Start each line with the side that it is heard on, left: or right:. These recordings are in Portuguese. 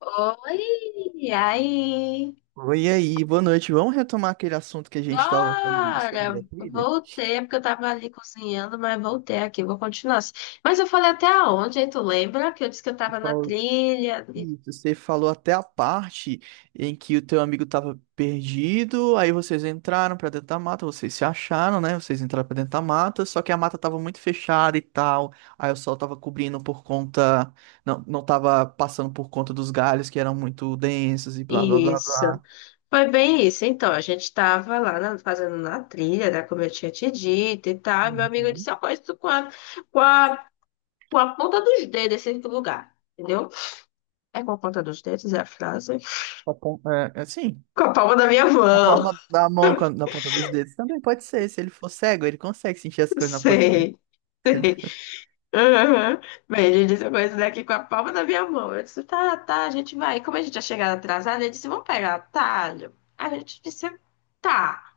left: Oi, e aí?
right: Oi, e aí, boa noite. Vamos retomar aquele assunto que a gente estava falando sobre
left: Bora!
right: a trilha?
left: Voltei, é porque eu tava ali cozinhando, mas voltei aqui, vou continuar assim. Mas eu falei até aonde, hein? Tu lembra que eu disse que eu
right: Você
left: tava na
right: falou,
left: trilha?
right: isso, você falou até a parte em que o teu amigo estava perdido, aí vocês entraram para dentro da mata, vocês se acharam, né? Vocês entraram para dentro da mata, só que a mata estava muito fechada e tal, aí o sol estava cobrindo por conta, não, não estava passando por conta dos galhos que eram muito densos e blá blá blá
left: Isso.
right: blá.
left: Foi bem isso. Então, a gente tava lá fazendo na trilha, né? Como eu tinha te dito e tal. E meu amigo
right: Uhum.
left: disse, eu conheço com a, com a ponta dos dedos esse lugar. Entendeu? É com a ponta dos dedos, é a frase.
right: Tá bom. É assim.
left: Com a palma da minha
right: Na
left: mão.
right: palma da mão, na ponta dos dedos também pode ser. Se ele for cego, ele consegue sentir as coisas na ponta dos dedos.
left: Sei. Aham. Mas ele disse uma coisa daqui com a palma da minha mão. Eu disse, tá, tá, a gente vai. E como a gente ia chegar atrasada, ele disse, vamos pegar atalho. A gente disse, tá,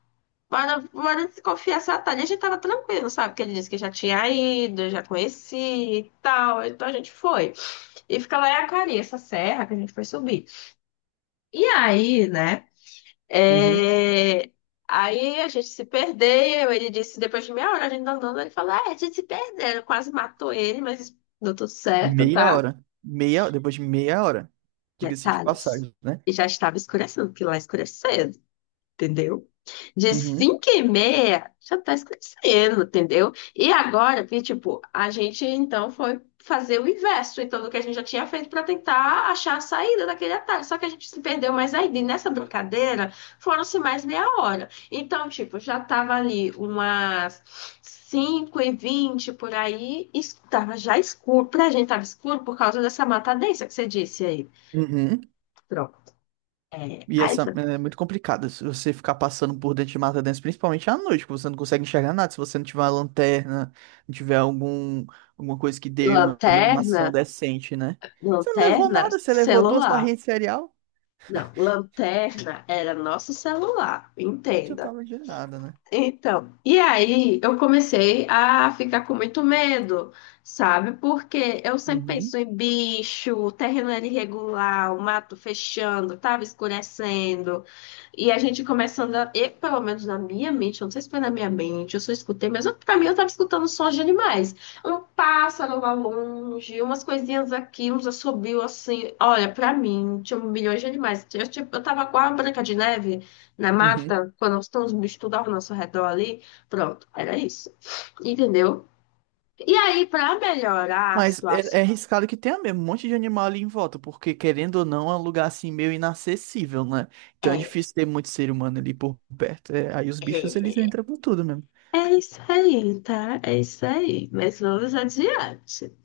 left: bora, bora desconfiar esse atalho. E a gente tava tranquilo, sabe? Porque ele disse que já tinha ido, já conhecia e tal. Então a gente foi. E fica lá em Acari, essa serra que a gente foi subir. E aí, né?
right: Uhum.
left: É, aí a gente se perdeu. Ele disse, depois de meia hora, a gente tá andando, ele falou: é, a gente se perdeu. Quase matou ele, mas deu tudo certo,
right: Meia
left: tá?
right: hora. Depois de meia hora. Diga-se de
left: Detalhes.
right: passagem, né?
left: E já estava escurecendo, porque lá escureceu, entendeu? De
right: Uhum.
left: 5 e meia já está escurecendo, entendeu? E agora, que tipo, a gente então foi fazer o inverso, então, do que a gente já tinha feito para tentar achar a saída daquele atalho. Só que a gente se perdeu mais ainda. E nessa brincadeira foram-se mais meia hora. Então, tipo, já tava ali umas 5h20 por aí, e tava já escuro. Pra gente tava escuro por causa dessa mata densa que você disse aí.
right: Uhum.
left: Pronto. É,
right: E
left: aí,
right: essa é muito complicada. Se você ficar passando por dentro de mata dentro, principalmente à noite, que você não consegue enxergar nada. Se você não tiver uma lanterna, não tiver alguma coisa que dê uma
left: lanterna.
right: iluminação decente, né? Você não levou
left: Lanterna,
right: nada, você levou duas
left: celular.
right: barrinhas de cereal.
left: Não, lanterna era nosso celular,
right: Não
left: entenda.
right: adiantava de nada, né?
left: Então, e aí eu comecei a ficar com muito medo, sabe? Porque eu sempre
right: Uhum.
left: penso em bicho, terreno era irregular, o mato fechando, tava escurecendo. E a gente começando a, e, pelo menos na minha mente, eu não sei se foi na minha mente, eu só escutei, mas pra mim eu tava escutando sons de animais. Um pássaro lá longe, umas coisinhas aqui, uns assobios assim. Olha, pra mim, tinha milhões de animais. Eu, tipo, eu tava com a Branca de Neve na
right: Uhum.
left: mata, quando estão os bichos tudo ao nosso redor ali. Pronto, era isso. Entendeu? E aí, para melhorar a
right: Mas é,
left: situação,
right: é arriscado que tenha mesmo um monte de animal ali em volta, porque querendo ou não, é um lugar assim meio inacessível, né? Então é
left: é,
right: difícil ter muito ser humano ali por perto. É, aí os bichos eles
left: é,
right: entram com tudo mesmo.
left: é isso aí, tá? É isso aí. Mas vamos adiante.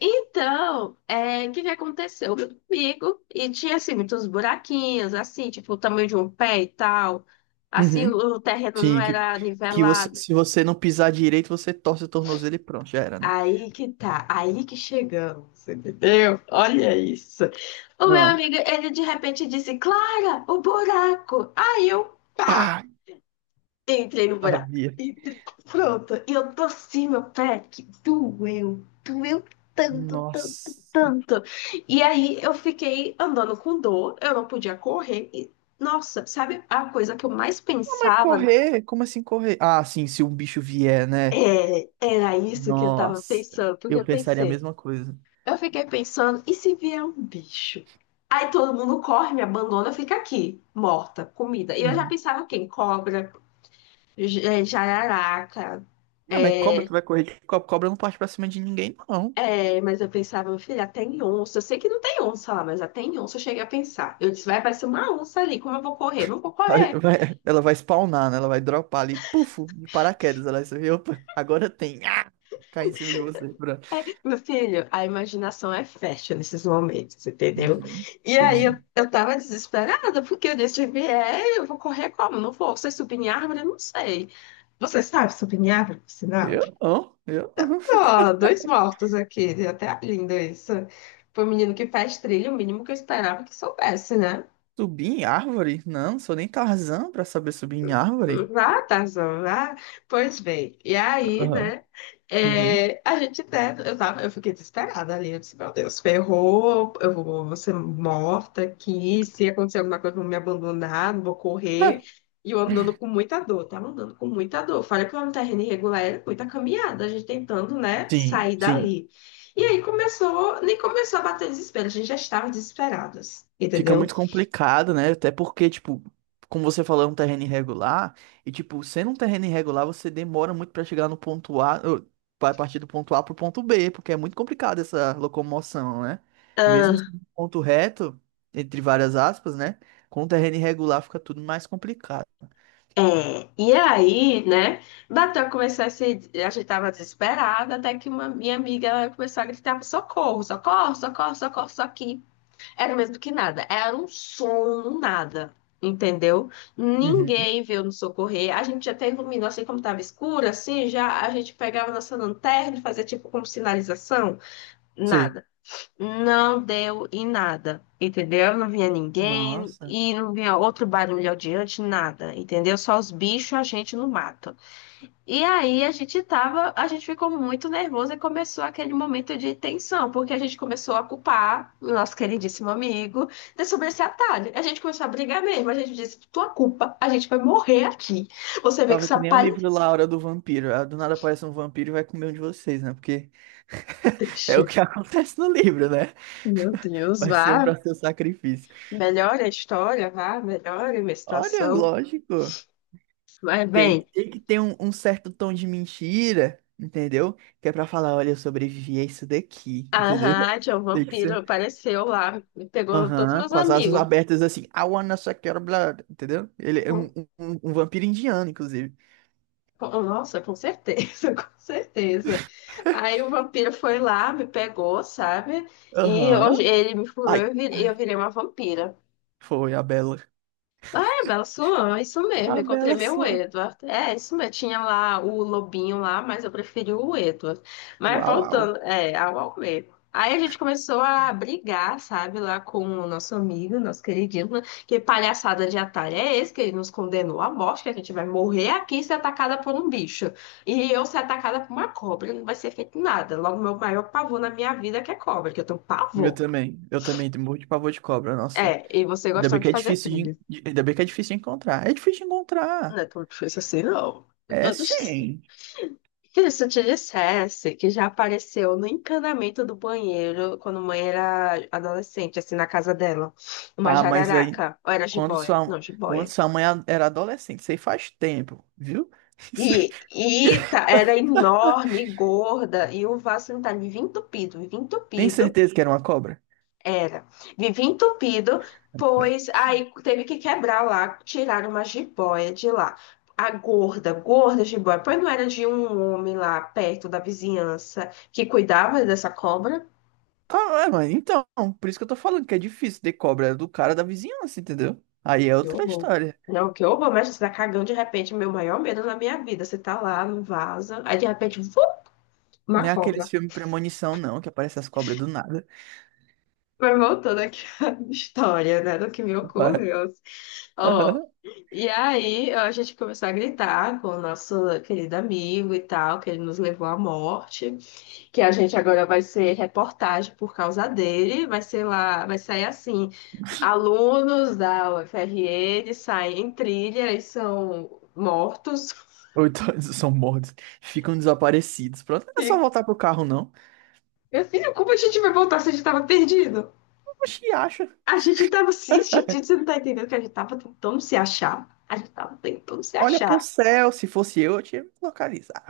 left: Então, é, o que que aconteceu comigo? E tinha, assim, muitos buraquinhos, assim, tipo, o tamanho de um pé e tal. Assim, o
right: Uhum.
left: o terreno não
right: Sim,
left: era nivelado.
right: se você não pisar direito, você torce o tornozelo e pronto, já era, né?
left: Aí que tá, aí que chegamos, entendeu? Olha isso. O meu
right: Ah,
left: amigo, ele de repente disse, Clara, o buraco. Aí eu, pá,
right: pá,
left: entrei no buraco.
right: sabia.
left: Entrei- Pronto, e eu torci meu pé, que doeu, doeu tanto, tanto,
right: Nossa.
left: tanto. E aí eu fiquei andando com dor, eu não podia correr. E, nossa, sabe a coisa que eu mais
right: Não, mas
left: pensava?
right: correr? Como assim correr? Ah, sim, se um bicho vier, né?
left: É, era isso que eu tava
right: Nossa.
left: pensando, porque
right: Eu
left: eu
right: pensaria a
left: pensei.
right: mesma coisa.
left: Eu fiquei pensando, e se vier um bicho? Aí todo mundo corre, me abandona, fica aqui, morta, comida. E eu já
right: Uhum.
left: pensava o quê? Em cobra, jararaca.
right: Não, mas cobra
left: É,
right: que vai correr de cobra, cobra não parte pra cima de ninguém, não.
left: mas eu pensava, meu filho, até em onça. Eu sei que não tem onça lá, mas até em onça eu cheguei a pensar. Eu disse, vai aparecer uma onça ali, como eu vou correr? Não vou
right: Aí
left: correr.
right: ela vai spawnar, né? Ela vai dropar ali, pufo, de paraquedas. Ela vai ver, opa, agora tem. Ah! Cai em cima de você. Pronto.
left: É, meu filho, a imaginação é fértil nesses momentos, entendeu?
right: Uhum,
left: E aí eu,
right: entendi.
left: eu tava desesperada, porque eu disse, se vier, eu vou correr como? Não vou. Você subir em árvore? Eu não sei. Você sabe subir em árvore, por sinal?
right: Eu não, eu não.
left: Ó, dois mortos aqui, até lindo isso. Foi um menino que faz trilha, o mínimo que eu esperava que soubesse, né?
right: Subir em árvore? Não, não sou nem Tarzan pra saber subir em árvore.
left: Vá, Tarzan, vá. Pois bem, e aí,
right: Aham.
left: né?
right: Uhum.
left: É, a gente até. Eu fiquei desesperada ali. Eu disse, meu Deus, ferrou, eu vou ser morta aqui. Se acontecer alguma coisa, vão me abandonar, não vou
right: Ah,
left: correr. E eu andando com muita dor, tava andando com muita dor. Fora que lá no terreno irregular era muita caminhada, a gente tentando, né,
right: sim,
left: sair
right: sim.
left: dali. E aí começou, nem começou a bater desespero, a gente já estava desesperadas,
right: Fica
left: entendeu?
right: muito complicado, né? Até porque, tipo, como você falou, é um terreno irregular. E, tipo, sendo um terreno irregular, você demora muito pra chegar no ponto A ou vai partir do ponto A pro ponto B, porque é muito complicado essa locomoção, né? Mesmo sendo um ponto reto, entre várias aspas, né? Com o terreno irregular fica tudo mais complicado.
left: É, e aí, né, bateu a começar a se, a gente tava desesperada, até que uma minha amiga ela começou a gritar, socorro, socorro, socorro, socorro, só que era o mesmo que nada, era um som no nada, entendeu?
right: Uhum,
left: Ninguém veio nos socorrer, a gente até iluminou, assim como tava escuro, assim, já a gente pegava nossa lanterna e fazia tipo como sinalização,
right: sei.
left: nada. Não deu em nada, entendeu? Não vinha ninguém
right: Nossa.
left: e não vinha outro barulho adiante, nada, entendeu? Só os bichos, a gente no mato. E aí a gente ficou muito nervoso e começou aquele momento de tensão, porque a gente começou a culpar o nosso queridíssimo amigo de sobre esse atalho. A gente começou a brigar mesmo, a gente disse, tua culpa, a gente vai morrer aqui. Você vê que
right: Tava que
left: essa
right: nem o
left: palha
right: livro lá, A Hora do Vampiro. Ah, do nada aparece um vampiro e vai comer um de vocês, né? Porque
left: é
right: é o
left: triste.
right: que acontece no livro, né?
left: Meu Deus,
right: Vai ser um
left: vá.
right: para seu sacrifício.
left: Melhora a história, vá, melhora a minha
right: Olha,
left: situação.
right: lógico.
left: Mas
right: Tem,
left: bem.
right: tem que ter um certo tom de mentira, entendeu? Que é pra falar, olha, eu sobrevivi a isso daqui, entendeu?
left: Aham, tinha um
right: Tem que
left: vampiro,
right: ser.
left: apareceu lá, me pegou todos
right: Aham,
left: meus
right: com as asas
left: amigos.
right: abertas assim. I wanna suck your blood, entendeu? Ele é um,
left: Com-
right: um, um um vampiro indiano, inclusive.
left: Nossa, com certeza, com certeza. Aí o vampiro foi lá, me pegou, sabe? E
right: Aham.
left: hoje ele me furou e
right: Ai,
left: eu
right: ai,
left: virei uma vampira.
right: foi a Bela.
left: Bela Swan, isso mesmo,
right: A
left: encontrei
right: Bela
left: meu
right: sua.
left: Edward. É, isso mesmo, tinha lá o lobinho lá, mas eu preferi o Edward. Mas
right: Uau, uau.
left: voltando, é, ao Almeida. Aí a gente começou a brigar, sabe, lá com o nosso amigo, nosso queridíssimo, que palhaçada de atalho é esse, que ele nos condenou à morte, que a gente vai morrer aqui e ser atacada por um bicho. E eu ser atacada por uma cobra, não vai ser feito nada. Logo, meu maior pavor na minha vida é que é cobra, que eu tenho
right: Meu
left: pavor.
right: também. Eu também tenho morro de pavor de cobra, nossa.
left: É, e você gostando de fazer trilha.
right: Ainda bem que é difícil de encontrar. É difícil de
left: Não
right: encontrar.
left: é tão difícil assim, não.
right: É sim.
left: Filho, se eu te dissesse que já apareceu no encanamento do banheiro quando mãe era adolescente, assim, na casa dela, uma
right: Ah, mas aí,
left: jararaca, ou era
right: quando
left: jiboia? Não,
right: sua, quando
left: jiboia.
right: sua mãe era adolescente, isso aí faz tempo, viu? Isso aí-
left: E tá, era enorme, gorda, e o vaso sanitário vivia
right: Tem
left: entupido,
right: certeza que era uma cobra?
left: era, vivia entupido, pois aí teve que quebrar lá, tirar uma jiboia de lá. A gorda, gorda jiboia, pois não era de um homem lá perto da vizinhança que cuidava dessa cobra?
right: Claro, é, mas então, por isso que eu tô falando que é difícil ter cobra, é do cara da vizinhança, entendeu? Aí é
left: Que
right: outra
left: horror.
right: história.
left: Não, que horror, mas você tá cagando de repente, meu maior medo na minha vida. Você tá lá no vaza aí de repente, vu, uma
right: Não é aqueles
left: cobra.
right: filmes Premonição, não, que aparecem as cobras do nada.
left: Mas voltando aqui à história, né, do que me
right: Vai.
left: ocorreu. Ó,
right: Aham.
left: e aí a gente começou a gritar com o nosso querido amigo e tal, que ele nos levou à morte, que a gente agora vai ser reportagem por causa dele, vai ser lá, vai sair assim, alunos da UFRN saem em trilha e são mortos.
right: Ou então eles são mortos, ficam desaparecidos. Pronto, não é só
left: E
right: voltar pro carro, não.
left: meu filho, como a gente vai voltar se a gente tava perdido?
right: Oxi, acha.
left: A gente tava assim, gente, você não tá entendendo que a gente tava tentando se achar. A gente tava tentando se
right: Olha pro
left: achar.
right: céu, se fosse eu tinha me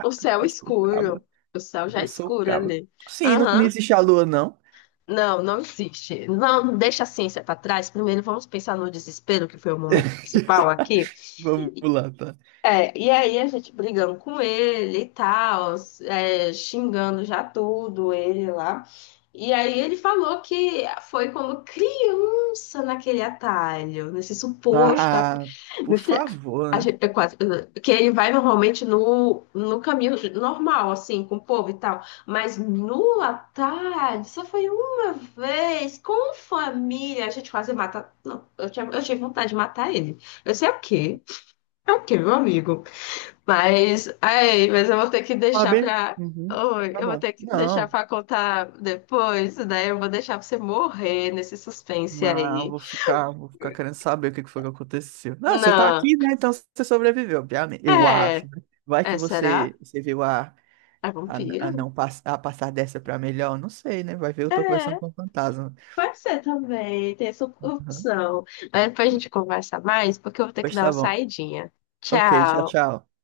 left: O céu
right: que eu sou o cabo.
left: escuro. O céu já é
right: Eu sou o
left: escuro
right: cabra.
left: ali.
right: Sim, não, não
left: Aham.
right: existe a lua, não.
left: Não, não existe. Não, deixa a ciência pra trás. Primeiro vamos pensar no desespero, que foi o momento principal aqui.
right: Vamos lá, tá?
left: É, e aí a gente brigando com ele e tal, é, xingando já tudo ele lá. E aí ele falou que foi quando criança naquele atalho, nesse suposto atalho.
right: Ah, por
left: Meu filho,
right: favor,
left: a
right: né?
left: gente, eu quase, que ele vai normalmente no caminho normal, assim, com o povo e tal. Mas no atalho, só foi uma vez, com família, a gente quase mata. Não, eu tinha, eu tive vontade de matar ele. Eu sei o quê? É o quê, meu amigo? Mas, ai, mas eu vou ter que
right: Tá
left: deixar
right: bem?
left: pra.
right: Uhum,
left: Oi,
right: tá
left: eu vou
right: bom.
left: ter que deixar
right: Não,
left: pra contar depois, né? Eu vou deixar você morrer nesse suspense
right: não,
left: aí.
right: vou ficar querendo saber o que que foi que aconteceu. Não, você tá
left: Não.
right: aqui, né? Então você sobreviveu, obviamente. Eu acho,
left: É.
right: né? Vai que
left: É, será?
right: você viu a,
left: É
right: a,
left: vampiro?
right: a não pass, a passar dessa pra melhor, não sei, né? Vai ver, eu tô conversando
left: É,
right: com o fantasma.
left: pode ser também. Tem essa
right: Uhum.
left: opção. Mas depois a gente conversa mais, porque eu vou ter que
right: Pois
left: dar
right: tá
left: uma
right: bom.
left: saidinha.
right: Ok, tchau,
left: Tchau.
right: tchau.